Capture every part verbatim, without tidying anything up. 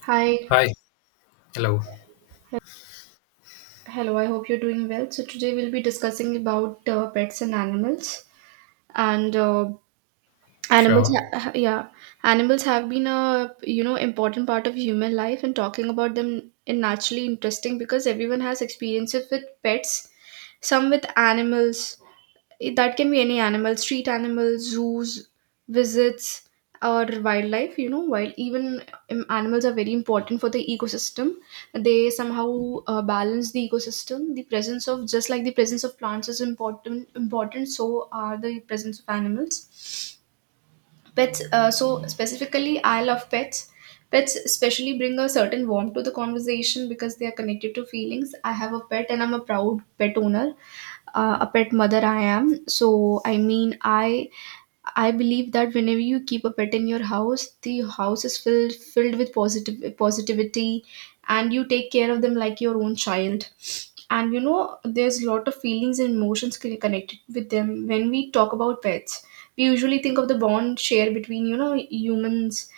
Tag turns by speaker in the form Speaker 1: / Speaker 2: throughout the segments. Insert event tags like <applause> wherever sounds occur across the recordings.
Speaker 1: Hi,
Speaker 2: Hi. Hello.
Speaker 1: hello. I hope you're doing well. So today we'll be discussing about uh, pets and animals, and uh, animals.
Speaker 2: Sure.
Speaker 1: Ha- ha- yeah, animals have been a you know important part of human life, and talking about them is naturally interesting because everyone has experiences with pets, some with animals, it, that can be any animal, street animals, zoos, visits, or wildlife. You know while even um, Animals are very important for the ecosystem. They somehow uh, balance the ecosystem. The presence of just like the presence of plants is important, important so are the presence of animals. Pets, uh, so specifically, I love pets. Pets especially bring a certain warmth to the conversation because they are connected to feelings. I have a pet and I'm a proud pet owner, uh, a pet mother I am. So I mean, I I believe that whenever you keep a pet in your house, the house is filled filled with positive positivity, and you take care of them like your own child, and you know there's a lot of feelings and emotions con- connected with them. When we talk about pets, we usually think of the bond share between, you know, humans,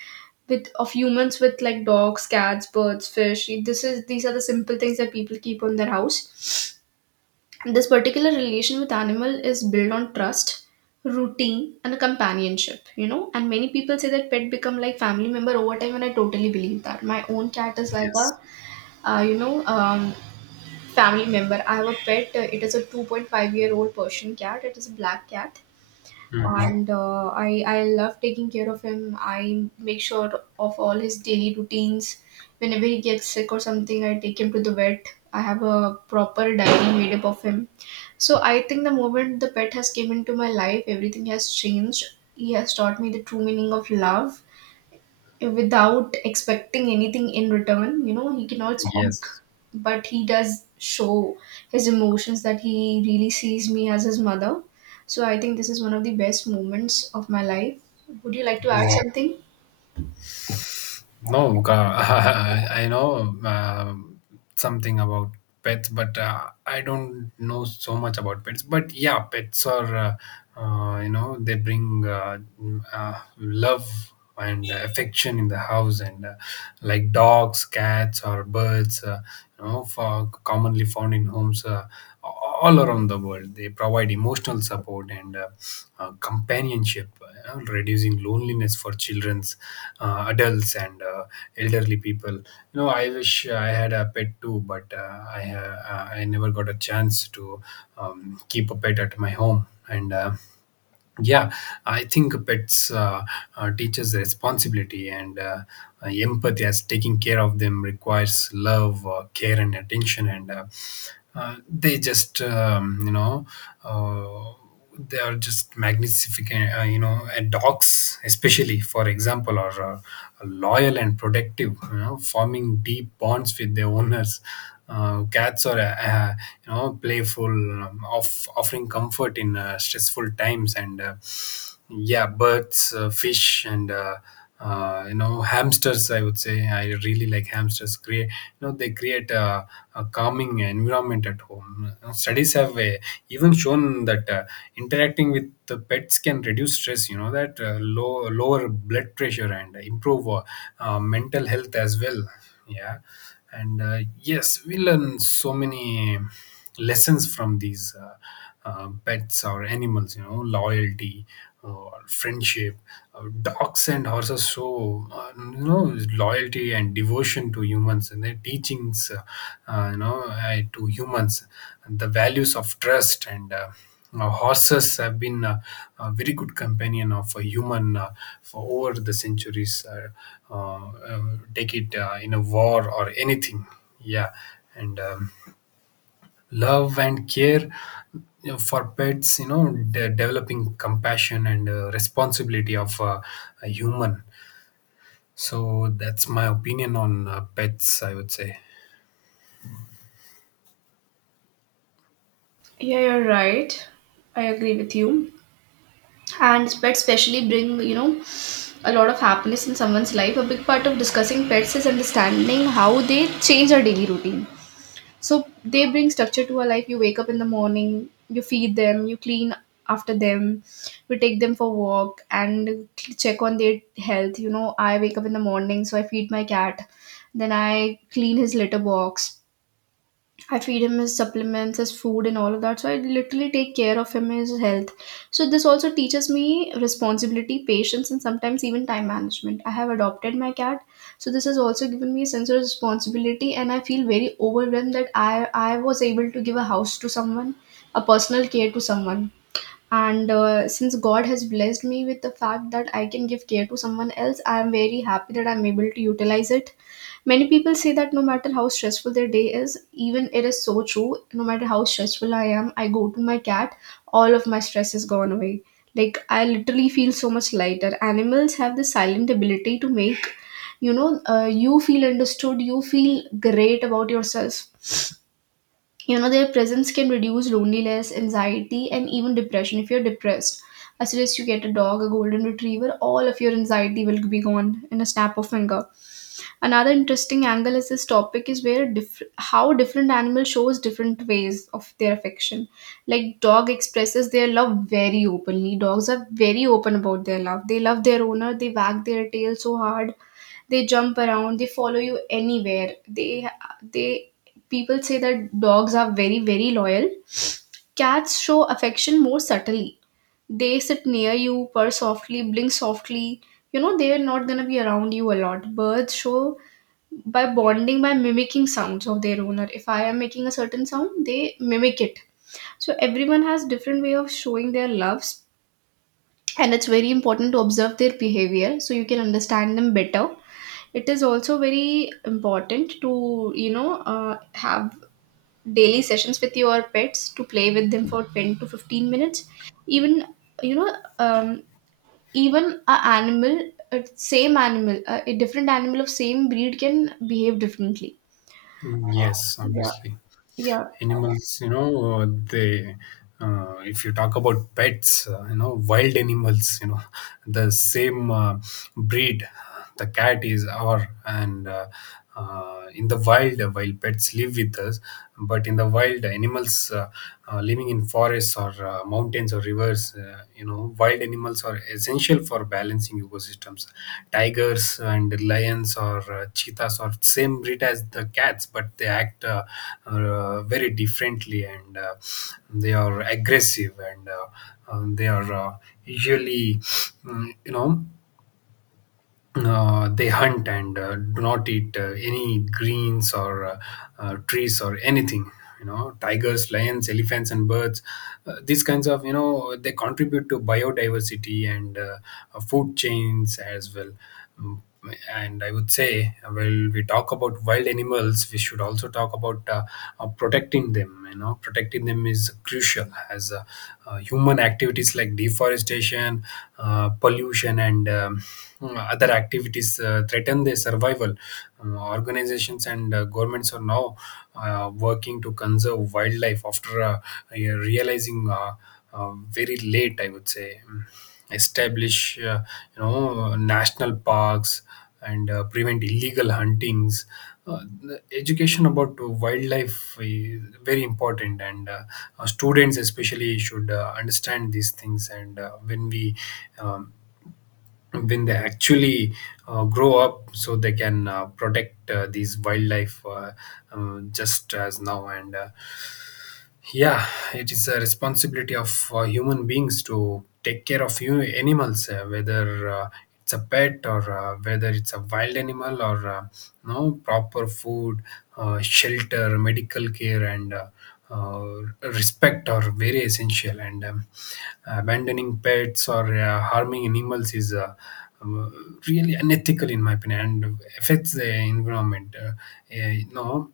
Speaker 1: with of humans with, like, dogs, cats, birds, fish. This is These are the simple things that people keep on their house, and this particular relation with animal is built on trust, routine, and companionship. You know, and many people say that pet become like family member over time, and I totally believe that. My own cat is like a
Speaker 2: Yes.
Speaker 1: uh, you know um, family member. I have a pet. uh, It is a two point five year old Persian cat. It is a black cat.
Speaker 2: hmm
Speaker 1: And uh, I, I love taking care of him. I make sure of all his daily routines. Whenever he gets sick or something, I take him to the vet. I have a proper diary made up of him. So I think the moment the pet has came into my life, everything has changed. He has taught me the true meaning of love without expecting anything in return. You know, he cannot speak,
Speaker 2: Yes.
Speaker 1: but he does show his emotions, that he really sees me as his mother. So I think this is one of the best moments of my life. Would you like to add
Speaker 2: hmm
Speaker 1: something?
Speaker 2: No, uh, <laughs> I know um something about pets, but uh, I don't know so much about pets. But yeah, pets are, uh, uh, you know, they bring uh, uh, love and affection in the house, and uh, like dogs, cats, or birds, uh, you know, for commonly found in homes. Uh, all around the world. They provide emotional support and uh, uh, companionship, uh, reducing loneliness for childrens, uh, adults, and uh, elderly people. You know, I wish I had a pet too, but uh, I uh, I never got a chance to um, keep a pet at my home and. Uh, yeah, I think pets uh, uh, teaches responsibility and uh, uh, empathy as taking care of them requires love, uh, care, and attention. And uh, uh, they just um, you know uh, they are just magnificent. Uh, you know, and dogs especially for example are uh, loyal and protective, you know, forming deep bonds with their owners. Uh, cats are uh, uh, you know, playful, um, off, offering comfort in uh, stressful times, and uh, yeah, birds, uh, fish, and uh, uh, you know, hamsters, I would say, I really like hamsters. Create you know They create a, a calming environment at home. Uh, studies have uh, even shown that uh, interacting with the pets can reduce stress, you know, that uh, low, lower blood pressure and improve uh, uh, mental health as well. Yeah. And uh, yes, we learn so many lessons from these uh, uh, pets or animals, you know. Loyalty uh, or friendship. Uh, dogs and horses show uh, you know, loyalty and devotion to humans, and their teachings uh, uh, you know, uh, to humans, and the values of trust. And uh, uh, horses have been uh, a very good companion of a human uh, for over the centuries, uh, uh, uh, take it uh, in a war or anything. Yeah. And um, love and care, you know, for pets, you know, de- developing compassion and uh, responsibility of uh, a human. So that's my opinion on uh, pets, I would say.
Speaker 1: Yeah, you're right. I agree with you. And pets especially bring, you know, a lot of happiness in someone's life. A big part of discussing pets is understanding how they change our daily routine. So they bring structure to our life. You wake up in the morning, you feed them, you clean after them, you take them for walk, and check on their health. You know, I wake up in the morning, so I feed my cat, then I clean his litter box, I feed him his supplements, his food, and all of that. So I literally take care of him, his health. So this also teaches me responsibility, patience, and sometimes even time management. I have adopted my cat, so this has also given me a sense of responsibility, and I feel very overwhelmed that I I was able to give a house to someone, a personal care to someone. And uh, since God has blessed me with the fact that I can give care to someone else, I am very happy that I'm able to utilize it. Many people say that no matter how stressful their day is, even it is so true. No matter how stressful I am, I go to my cat, all of my stress is gone away. Like, I literally feel so much lighter. Animals have this silent ability to make you know uh, you feel understood. You feel great about yourself. You know, their presence can reduce loneliness, anxiety, and even depression. If you're depressed, I suggest you get a dog, a golden retriever. All of your anxiety will be gone in a snap of finger. Another interesting angle is this topic is where diff- how different animals shows different ways of their affection. Like, dog expresses their love very openly. Dogs are very open about their love. They love their owner. They wag their tail so hard. They jump around. They follow you anywhere. They they People say that dogs are very very loyal. Cats show affection more subtly. They sit near you, purr softly, blink softly. You know, they are not gonna be around you a lot. Birds show by bonding, by mimicking sounds of their owner. If I am making a certain sound, they mimic it. So everyone has different way of showing their loves, and it's very important to observe their behavior so you can understand them better. It is also very important to, you know uh, have daily sessions with your pets, to play with them for ten to fifteen minutes. Even you know um, Even a animal, a same animal a, a different animal of same breed can behave differently.
Speaker 2: Mm, yes,
Speaker 1: Yeah.
Speaker 2: obviously
Speaker 1: Yeah.
Speaker 2: animals, you know, uh, they uh, if you talk about pets, uh, you know, wild animals, you know, <laughs> the same uh, breed, the cat is our, and uh, uh, in the wild, uh, while pets live with us, but in the wild, animals uh, uh, living in forests or uh, mountains or rivers, uh, you know, wild animals are essential for balancing ecosystems. Tigers and lions or uh, cheetahs are same breed as the cats, but they act uh, uh, very differently, and uh, they are aggressive, and uh, um, they are uh, usually mm, you know, uh, they hunt and uh, do not eat uh, any greens or uh, uh, trees or anything. You know, tigers, lions, elephants, and birds, uh, these kinds of, you know, they contribute to biodiversity and uh, uh, food chains as well. Mm. And I would say, uh, while we talk about wild animals, we should also talk about uh, uh, protecting them. You know, protecting them is crucial as uh, uh, human activities like deforestation, uh, pollution, and um, other activities uh, threaten their survival. Uh, organizations and uh, governments are now uh, working to conserve wildlife after uh, realizing uh, uh, very late, I would say, establish uh, you know, national parks and uh, prevent illegal huntings. Uh, the education about wildlife is very important, and uh, uh, students especially should uh, understand these things, and uh, when we um, when they actually uh, grow up, so they can uh, protect uh, these wildlife, uh, um, just as now. And uh, yeah, it is a responsibility of uh, human beings to take care of you animals, uh, whether uh, it's a pet or uh, whether it's a wild animal or uh, no proper food, uh, shelter, medical care, and uh, uh, respect are very essential. And um, abandoning pets or uh, harming animals is uh, um, really unethical in my opinion and affects the environment. Uh, uh, you know,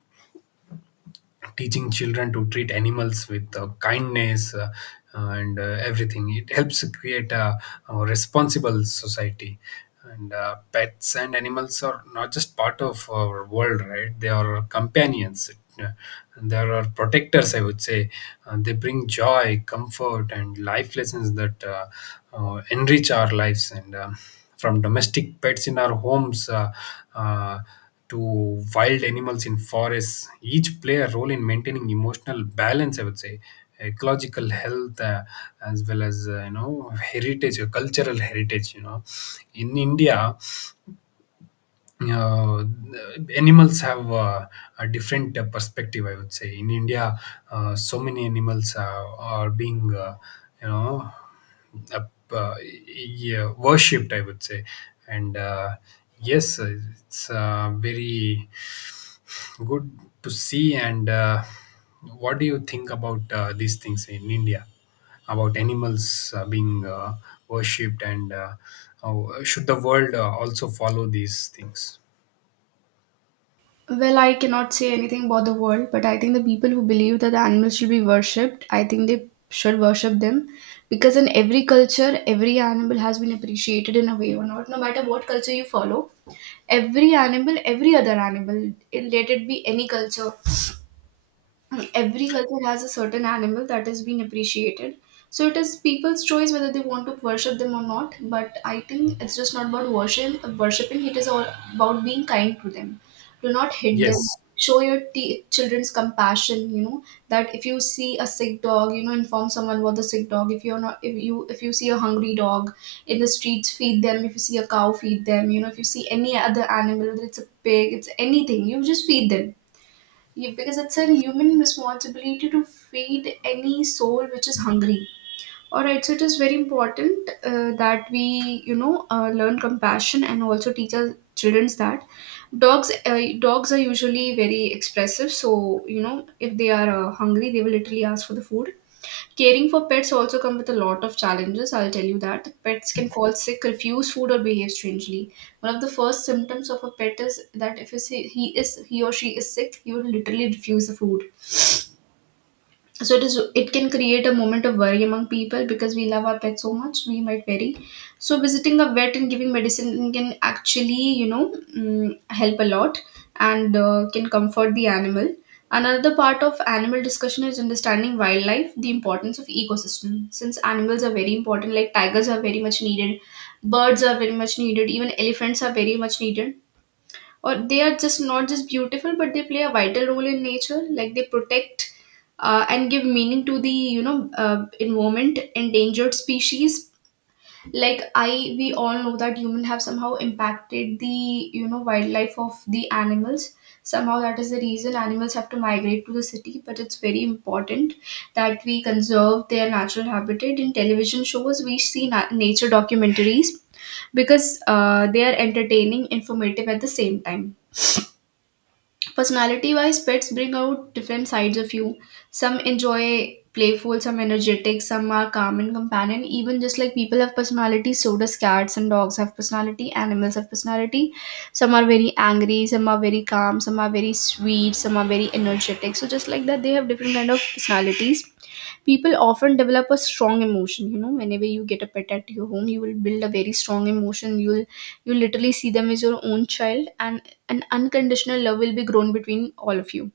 Speaker 2: teaching children to treat animals with uh, kindness, uh, uh, and uh, everything, it helps create a, a responsible society. And uh, pets and animals are not just part of our world, right, they are companions uh, and they are protectors, I would say. Uh, they bring joy, comfort, and life lessons that uh, uh, enrich our lives. And um from domestic pets in our homes uh, uh, to wild animals in forests, each play a role in maintaining emotional balance, I would say, ecological health, uh, as well as uh, you know, heritage, uh, cultural heritage. You know, in India uh, animals have uh, a different uh, perspective, I would say. In India, uh, so many animals uh, are being uh, you know, uh, uh, yeah, worshipped, I would say. And uh, yes, uh, it's uh, very good to see. And uh, what do you think about uh, these things in India, about animals uh, being uh, worshipped, and uh, how uh, should the world uh, also follow these things?
Speaker 1: Well, I cannot say anything about the world, but I think the people who believe that the animals should be worshipped, I think they should worship them, because in every culture, every animal has been appreciated in a way or not, no matter what culture you follow. Every animal, every other animal, it- let it be any culture, every culture has a certain animal that is being appreciated. So it is people's choice whether they want to worship them or not, but I think it's just not about worship worshiping, it is all about being kind to them. Do not hit them.
Speaker 2: Yes.
Speaker 1: Show your t- children's compassion. You know, that if you see a sick dog, you know, inform someone about the sick dog. If you're not if you If you see a hungry dog in the streets, feed them. If you see a cow, feed them. You know, if you see any other animal, whether it's a pig, it's anything, you just feed them. Yeah, because it's a human responsibility to feed any soul which is hungry. All right, so it is very important uh, that we, you know, uh, learn compassion, and also teach our childrens that dogs, uh, dogs are usually very expressive. So you know, if they are uh, hungry, they will literally ask for the food. Caring for pets also come with a lot of challenges, I'll tell you that. Pets can fall sick, refuse food, or behave strangely. One of the first symptoms of a pet is that, if you he is he or she is sick, he will literally refuse the food. So it is it can create a moment of worry among people, because we love our pet so much, we might vary. So visiting a vet and giving medicine can actually, you know, mm, help a lot, and uh, can comfort the animal. Another part of animal discussion is understanding wildlife, the importance of ecosystem, since animals are very important. Like tigers are very much needed, birds are very much needed, even elephants are very much needed, or they are just not just beautiful, but they play a vital role in nature. Like, they protect uh, and give meaning to the, you know, uh, environment. Endangered species, like I we all know that human have somehow impacted the, you know, wildlife of the animals. Somehow that is the reason animals have to migrate to the city, but it's very important that we conserve their natural habitat. In television shows we see na- nature documentaries, because uh, they are entertaining, informative at the same time. Personality wise, pets bring out different sides of you. Some enjoy playful, some energetic, some are calm and companion. Even just like people have personality, so does cats and dogs have personality, animals have personality. Some are very angry, some are very calm, some are very sweet, some are very energetic. So just like that, they have different kind of personalities. People often develop a strong emotion. You know, whenever you get a pet at your home, you will build a very strong emotion. You'll you literally see them as your own child, and an unconditional love will be grown between all of you.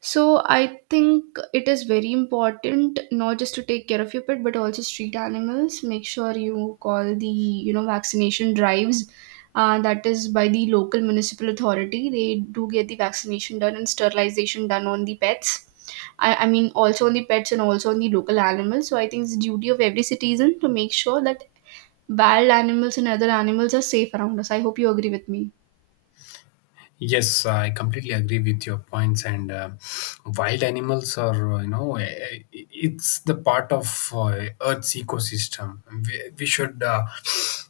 Speaker 1: So I think it is very important not just to take care of your pet but also street animals. Make sure you call the, you know, vaccination drives. Uh, that is by the local municipal authority. They do get the vaccination done and sterilization done on the pets. I, I mean, also on the pets and also on the local animals. So I think it's the duty of every citizen to make sure that wild animals and other animals are safe around us. I hope you agree with me.
Speaker 2: yes, I completely agree with your points. And uh, wild animals are, uh, you know, eh, eh, it's the part of uh, Earth's ecosystem. We, we should uh,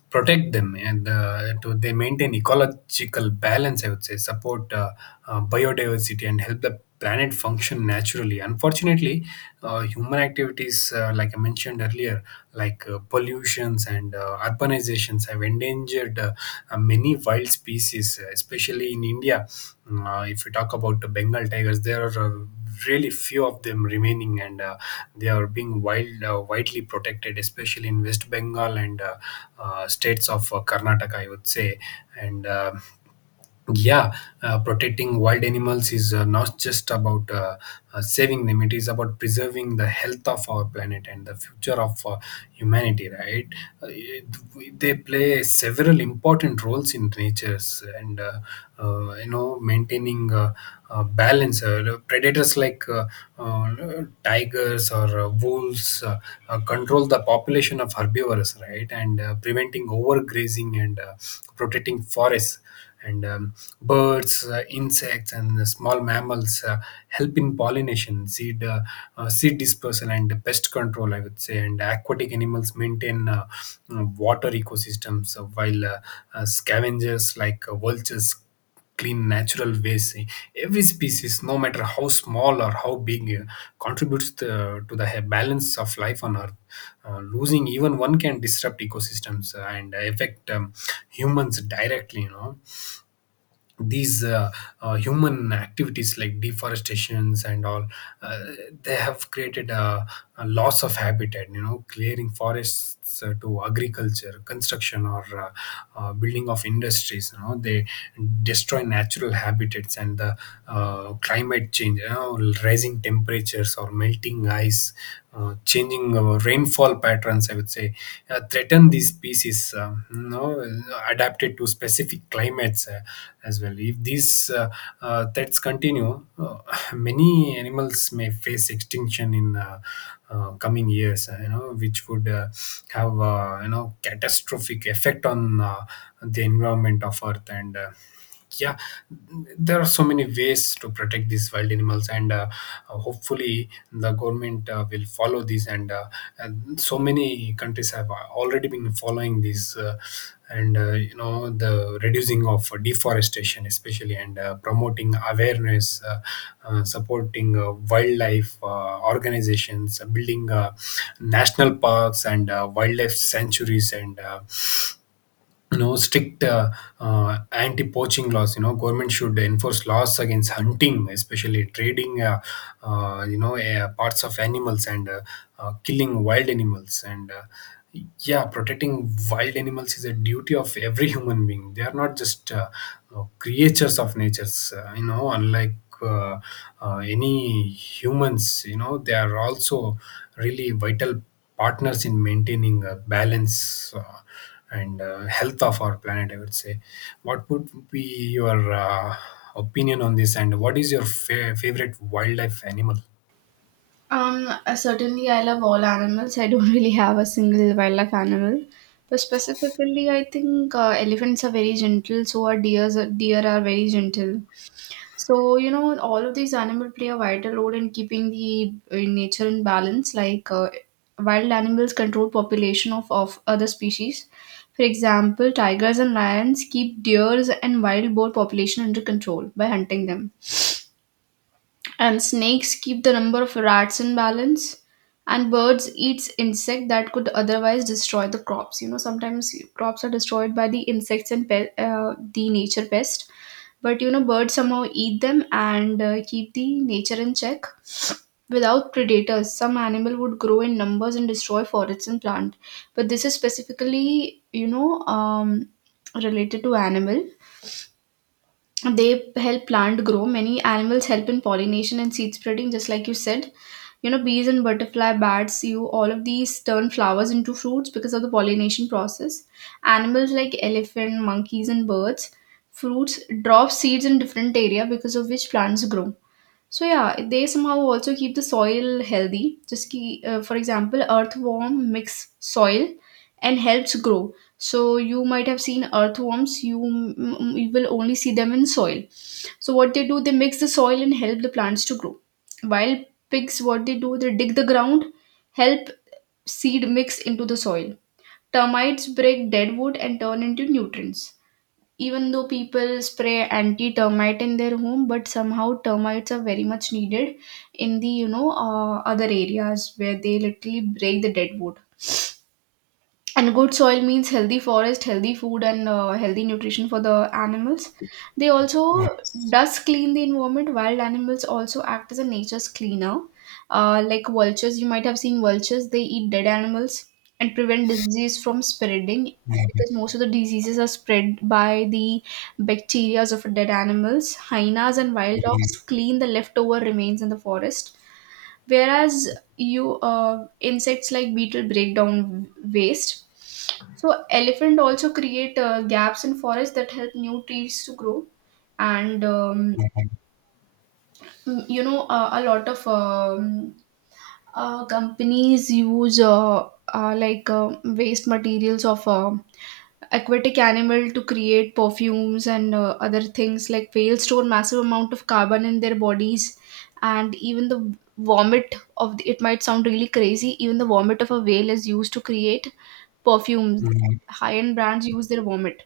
Speaker 2: protect them and uh, to they maintain ecological balance, I would say, support uh, uh, biodiversity and help the planet function naturally. Unfortunately, uh, human activities, uh, like I mentioned earlier, like uh, pollutions and uh, urbanizations, have endangered uh, uh, many wild species, uh, especially in India. Uh, if we talk about the Bengal tigers, there are uh, really few of them remaining, and uh, they are being wild, uh, widely protected, especially in West Bengal and uh, uh, states of uh, Karnataka, I would say, and. Um yeah. Uh, protecting wild animals is uh, not just about uh, uh, saving them, it is about preserving the health of our planet and the future of uh, humanity, right? uh, it- we- they play several important roles in nature's, and uh, uh, you know, maintaining uh, uh, balance. Uh, predators like uh, uh, tigers or uh, wolves uh, uh, control the population of herbivores, right, and uh, preventing overgrazing and uh, protecting forests. And um, birds, uh, insects, and small mammals uh, help in pollination, seed uh, uh, seed dispersal, and pest control, I would say. And aquatic animals maintain uh, uh, water ecosystems, uh, while uh, uh, scavengers like uh, vultures clean natural waste. Every species, no matter how small or how big, uh, contributes the, to the he- balance of life on Earth. Uh, losing even one can disrupt ecosystems uh, and affect um, humans directly. You know, these uh, uh, human activities like deforestations and all, uh, they have created a, a loss of habitat. You know, clearing forests uh, to agriculture, construction, or uh, uh, building of industries, you know, they destroy natural habitats. And the uh, climate change, you know, rising temperatures temperatures or melting ice, uh, changing uh, rainfall patterns, I would say, uh, threaten these species, uh, you know, adapted to specific climates uh, as well. If these uh, uh, threats continue, uh, <laughs> many animals may face extinction in uh, uh, coming years, uh, you know, which would uh, have, uh, you know, catastrophic effect on uh, the environment of Earth. And uh, yeah, there are so many ways to protect these wild animals, and uh, uh, hopefully the government uh, will follow this, and, uh, and so many countries have already been following this, uh, and uh, you know, the reducing of deforestation especially, and uh, promoting awareness, uh, uh, supporting uh, wildlife uh, organizations, uh, building uh, national parks and uh, wildlife sanctuaries, and uh, you know, strict uh, uh, anti-poaching laws. You know, government should enforce laws against hunting, especially trading uh, uh, you know, uh, parts of animals and uh, uh, killing wild animals. And uh, yeah, protecting wild animals is a duty of every human being. They are not just uh, uh, creatures of natures, uh, you know, unlike uh, uh, any humans, you know, they are also really vital partners in maintaining a balance uh, and uh, health of our planet, I would say. What would be your uh, opinion on this, and what is your fa- favorite wildlife animal?
Speaker 1: Um, uh, certainly, I love all animals. I don't <laughs> really have a single wildlife animal. But specifically, I think uh, elephants are very gentle, so are deers. uh, Deer are very gentle. So you know, all of these animals play a vital role in keeping the uh, nature in balance. Like uh, wild animals control population of, of other species. For example, tigers and lions keep deers and wild boar population under control by hunting them, and snakes keep the number of rats in balance. And birds eats insect that could otherwise destroy the crops. You know, sometimes crops are destroyed by the insects and pe- uh, the nature pest. But you know, birds somehow eat them and uh, keep the nature in check. Without predators, some animal would grow in numbers and destroy forests and plant. But this is specifically, you know, um, related to animal, they help plant grow. Many animals help in pollination and seed spreading, just like you said, you know, bees and butterfly bats, you, all of these turn flowers into fruits because of the pollination process. Animals like elephant, monkeys, and birds, fruits drop seeds in different area because of which plants grow. So yeah, they somehow also keep the soil healthy. Just ki, uh, for example, earthworm mix soil and helps grow. So you might have seen earthworms. You, m- you will only see them in soil. So what they do, they mix the soil and help the plants to grow. While pigs, what they do, they dig the ground, help seed mix into the soil. Termites break dead wood and turn into nutrients. Even though people spray anti-termite in their home, but somehow termites are very much needed in the, you know, uh, other areas where they literally break the dead wood. And good soil means healthy forest, healthy food, and uh, healthy nutrition for the animals. They
Speaker 2: Mhm.
Speaker 1: also does clean the environment. Wild animals also act as a nature's cleaner. Uh, like vultures, you might have seen vultures, they eat dead animals and prevent disease from spreading,
Speaker 2: mhm,
Speaker 1: because most of the diseases are spread by the bacteria of dead animals. Hyenas and wild
Speaker 2: mhm,
Speaker 1: dogs clean the leftover remains in the forest, whereas you uh, insects like beetle break down waste. So elephant also create uh, gaps in forest that help new trees to grow. And um,
Speaker 2: mhm,
Speaker 1: you know, uh, a lot of um, uh, companies use uh, uh, like uh, waste materials of uh, aquatic animal to create perfumes and uh, other things. Like whales store massive amount of carbon in their bodies, and even the vomit of the, it might sound really crazy, even the vomit of a whale is used to create perfumes.
Speaker 2: mhm.
Speaker 1: High end brands use their vomit.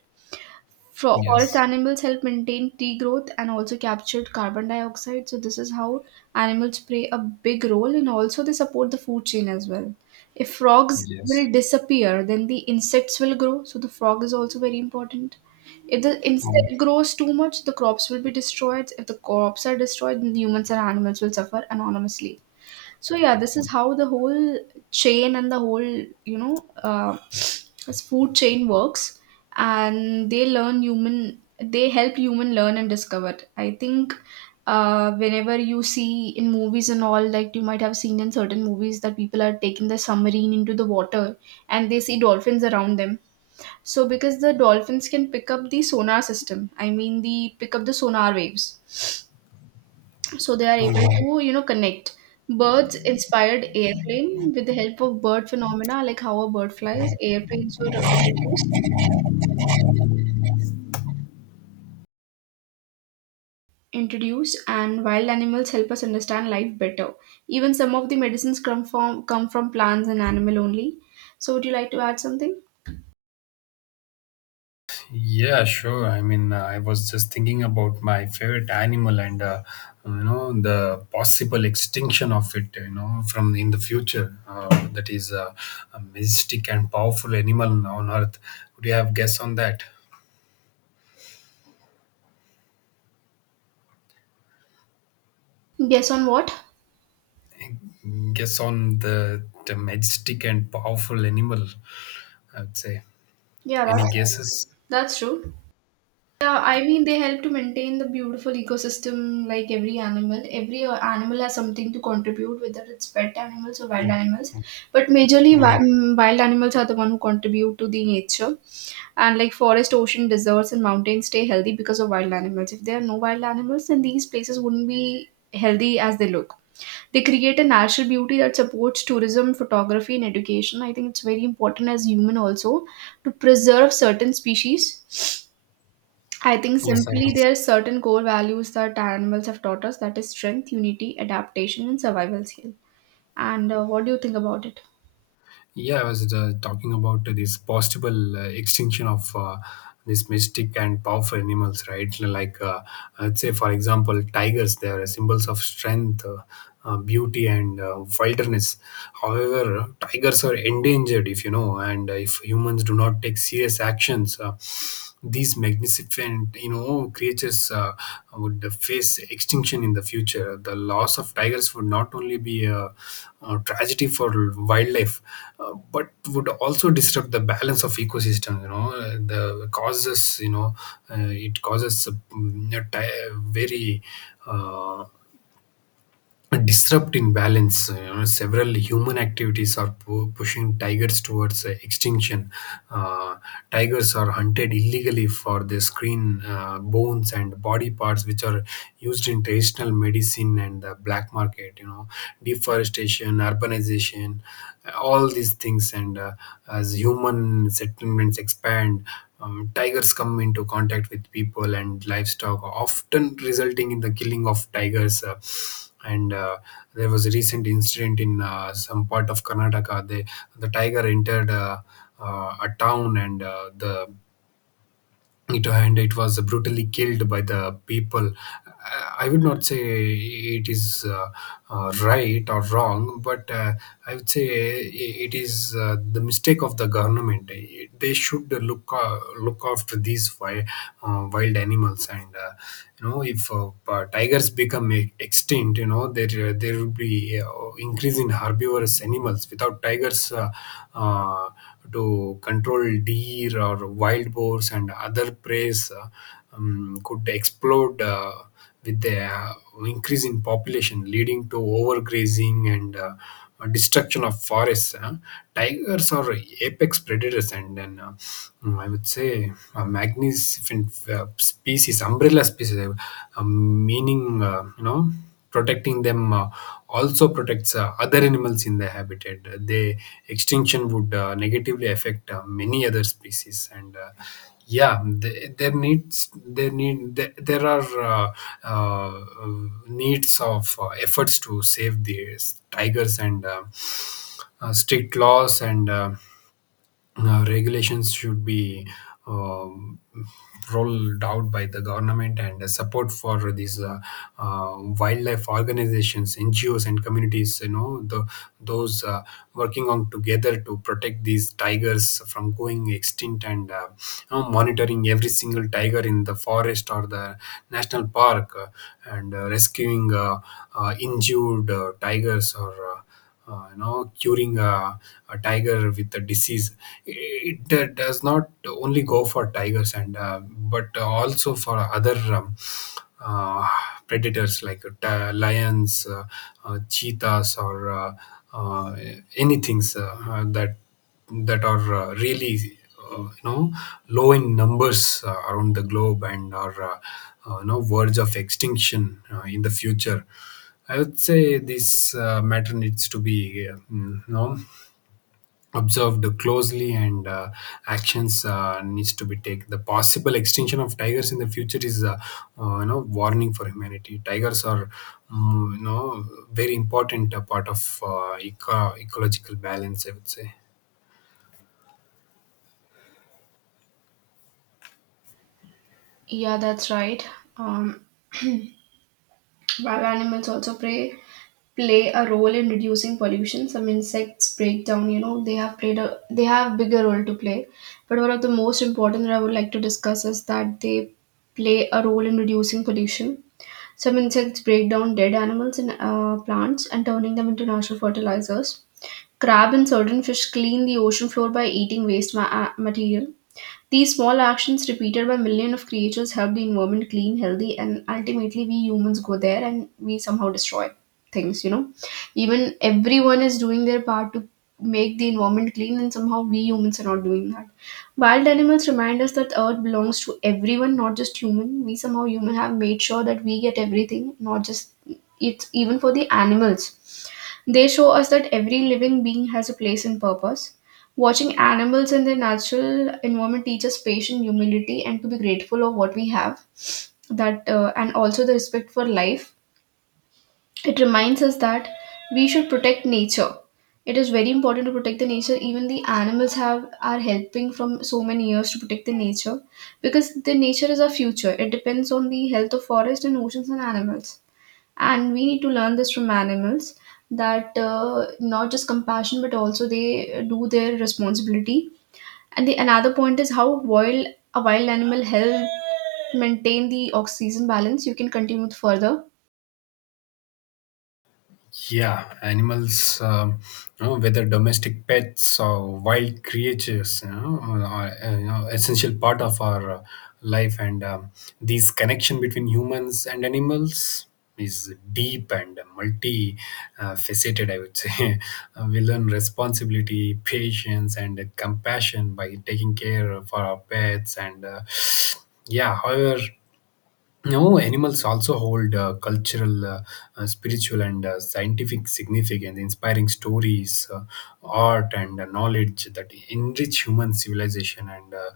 Speaker 1: Fro- Forest
Speaker 2: Yes.
Speaker 1: animals help maintain tree growth and also captured carbon dioxide. So this is how animals play a big role, and also they support the food chain as well. If frogs
Speaker 2: yes.
Speaker 1: will disappear, then the insects will grow. So the frog is also very important. If the insect
Speaker 2: yes.
Speaker 1: grows too much, the crops will be destroyed. If the crops are destroyed, then the humans and animals will suffer anonymously. So yeah, this is how the whole chain and the whole, you know, uh, this food chain works. And they learn human. They help human learn and discover. I think uh, whenever you see in movies and all, like you might have seen in certain movies that people are taking the submarine into the water and they see dolphins around them. So because the dolphins can pick up the sonar system, I mean the pick up the sonar waves, so they are able
Speaker 2: Mhm.
Speaker 1: to, you know, connect. Birds inspired airplane with the help of bird phenomena, like how a bird flies, airplanes were introduced. And wild animals help us understand life better. Even some of the medicines come from come from plants and animal only. So would you like to add something?
Speaker 2: Yeah, sure. I mean, uh, I was just thinking about my favorite animal and uh, you know, the possible extinction of it. You know, from in the future, uh, that is uh, a majestic and powerful animal on Earth. Could you have guess on that?
Speaker 1: Yes, on what?
Speaker 2: Guess on the the majestic and powerful animal, I would say.
Speaker 1: yeah
Speaker 2: Any
Speaker 1: that's,
Speaker 2: guesses?
Speaker 1: that's true. Yeah, I mean they help to maintain the beautiful ecosystem, like every animal. Every uh, animal has something to contribute, whether it's pet animals or wild animals. But majorly, wi-
Speaker 2: Yeah.
Speaker 1: mm, wild animals are the one who contribute to the nature. And like forest, ocean, deserts, and mountains stay healthy because of wild animals. If there are no wild animals, then these places wouldn't be healthy as they look. They create a natural beauty that supports tourism, photography, and education. I think it's very important as human also to preserve certain species. I think
Speaker 2: Yes, I
Speaker 1: simply
Speaker 2: was.
Speaker 1: there are certain core values that animals have taught us, that is strength, unity, adaptation, and survival skill. And uh, what do you think about it?
Speaker 2: Yeah, I was uh, talking about this possible uh, extinction of uh, this majestic and powerful animals, right? Like, uh, I'd say, for example, tigers. They are symbols of strength, uh, uh, beauty, and uh, wilderness. However, tigers are endangered, if you know, and if humans do not take serious actions. Uh, these magnificent you know creatures uh, would face extinction in the future. The loss of tigers would not only be a, a tragedy for wildlife, uh, but would also disrupt the balance of ecosystem. You know Uh, the causes you know uh, it causes a, mm, a ti- very uh, disrupt in balance. You know, several human activities are pu- pushing tigers towards uh, extinction. Uh, Tigers are hunted illegally for their screen, uh, bones, and body parts, which are used in traditional medicine and the black market. You know, deforestation, urbanization, all these things. And uh, As human settlements expand, um, tigers come into contact with people and livestock, often resulting in the killing of tigers. Uh, and uh, There was a recent incident in uh, some part of Karnataka. They, the tiger entered uh, uh, a town, and uh, the it and it was brutally killed by the people. Uh, I would not say it is uh, uh, right or wrong, but uh, I would say i- it is uh, the mistake of the government. They should look uh, look after these wi- uh, wild animals. And uh, you know if uh, uh, tigers become e- extinct, you know there there will be uh, increase in herbivorous animals. Without tigers uh, uh, to control deer or wild boars and other prey, um, could explode uh, with the uh, increase in population, leading to overgrazing and uh, destruction of forests. Huh? Tigers are apex predators, and then uh, mm, I would say a magnificent uh, species, umbrella species, uh, meaning, uh, you know protecting them uh, also protects uh, other animals in the habitat. Uh, The extinction would uh, negatively affect uh, many other species, and uh, yeah, the- there needs there need there, there are uh, uh, needs of uh, efforts to save these tigers, and uh, uh, strict laws and. Uh, uh, regulations should be um, rolled out by the government, and uh, support for these uh, uh, wildlife organizations, N G Os, and communities, you know the, those uh, working on together to protect these tigers from going extinct. And uh, You know, monitoring every single tiger in the forest or the national park, uh, and uh, rescuing uh, uh, injured uh, tigers, or uh, uh, you know curing a, a tiger with a disease. It, uh, does not only go for tigers, and uh, but also for other um, uh, predators like t- lions, uh, uh, cheetahs, or uh, uh, anything uh, that that are uh, really uh, you know low in numbers uh, around the globe and are uh, uh, you know verge of extinction uh, in the future. I would say this uh, matter needs to be uh, mm, you know observed closely, and uh, actions uh, needs to be taken. The possible extinction of tigers in the future is a uh, you know warning for humanity. Tigers are mm, you know very important uh, part of uh, eco- ecological balance, I would say.
Speaker 1: Yeah, that's right. Um, <clears throat> wild animals also play play a role in reducing pollution. Some insects break down. You know, they have played a they have bigger role to play. But one of the most important that I would like to discuss is that they play a role in reducing pollution. Some insects break down dead animals and uh, plants and turning them into natural fertilizers. Crab and certain fish clean the ocean floor by eating waste ma- uh, material. These small actions, repeated by millions of creatures, help the environment clean, healthy, and ultimately we humans go there and we somehow destroy things, you know. Even everyone is doing their part to make the environment clean, and somehow we humans are not doing that. Wild animals remind us that Earth belongs to everyone, not just human. We somehow human have made sure that we get everything, not just it's even for the animals. They show us that every living being has a place and purpose. Watching animals in their natural environment teaches patient humility and to be grateful of what we have. That uh, and also the respect for life. It reminds us that we should protect nature. It is very important to protect the nature. Even the animals have are helping from so many years to protect the nature, because the nature is our future. It depends on the health of forest and oceans and animals. And we need to learn this from animals, that uh, not just compassion but also they do their responsibility. And the another point is how wild a wild animal help maintain the oxygen balance. You can continue it further.
Speaker 2: Yeah, animals, um, you know, whether domestic pets or wild creatures, you know, are uh, you know, essential part of our uh, life. And um, this connection between humans and animals is deep and multi uh, faceted, I would say. <laughs> Uh, we learn responsibility, patience, and uh, compassion by taking care of our pets. And uh, yeah, however, no, animals also hold uh, cultural, uh, uh, spiritual, and uh, scientific significance, inspiring stories, uh, art, and uh, knowledge that enrich human civilization. And uh,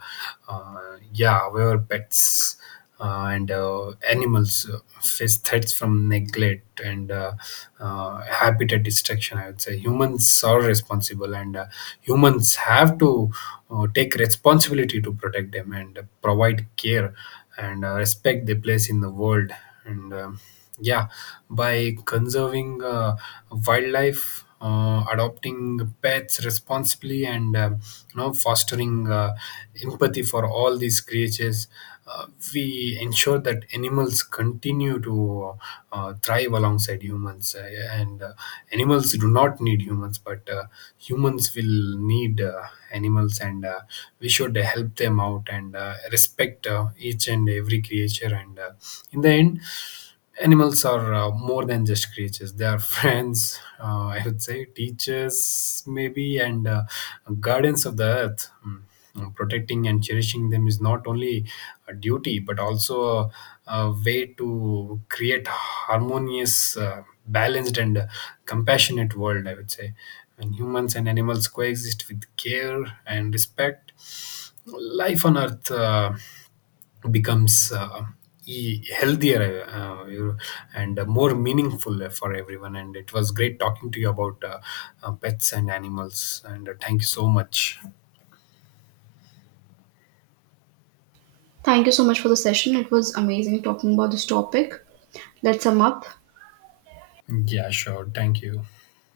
Speaker 2: uh, yeah, however, pets uh, and uh, animals uh, face threats from neglect and uh, uh, habitat destruction. I would say humans are responsible, and uh, humans have to uh, take responsibility to protect them and provide care and uh, respect they place in the world. And um, yeah By conserving uh, wildlife, uh, adopting pets responsibly, and um, you know fostering uh, empathy for all these creatures, uh, we ensure that animals continue to uh, thrive alongside humans. Uh, and uh, Animals do not need humans, but uh, humans will need uh, animals, and uh, we should help them out, and and uh, respect uh, each and every creature. And uh, In the end, animals are uh, more than just creatures. They are <laughs> friends, uh, I would say, teachers, maybe, and uh, guardians of the earth. Mm. Mm, Protecting and cherishing them is not only a duty but also a, a way to create harmonious, uh, balanced, and uh, compassionate world. I would say when humans and animals coexist with care and respect, life on earth uh, becomes uh, e- healthier uh, you- and more meaningful for everyone. And it was great talking to you about uh, uh, pets and animals. And uh, Thank you so much.
Speaker 1: Thank you so much for the session. It was amazing talking about this topic. Let's sum up.
Speaker 2: Yeah, sure, thank you.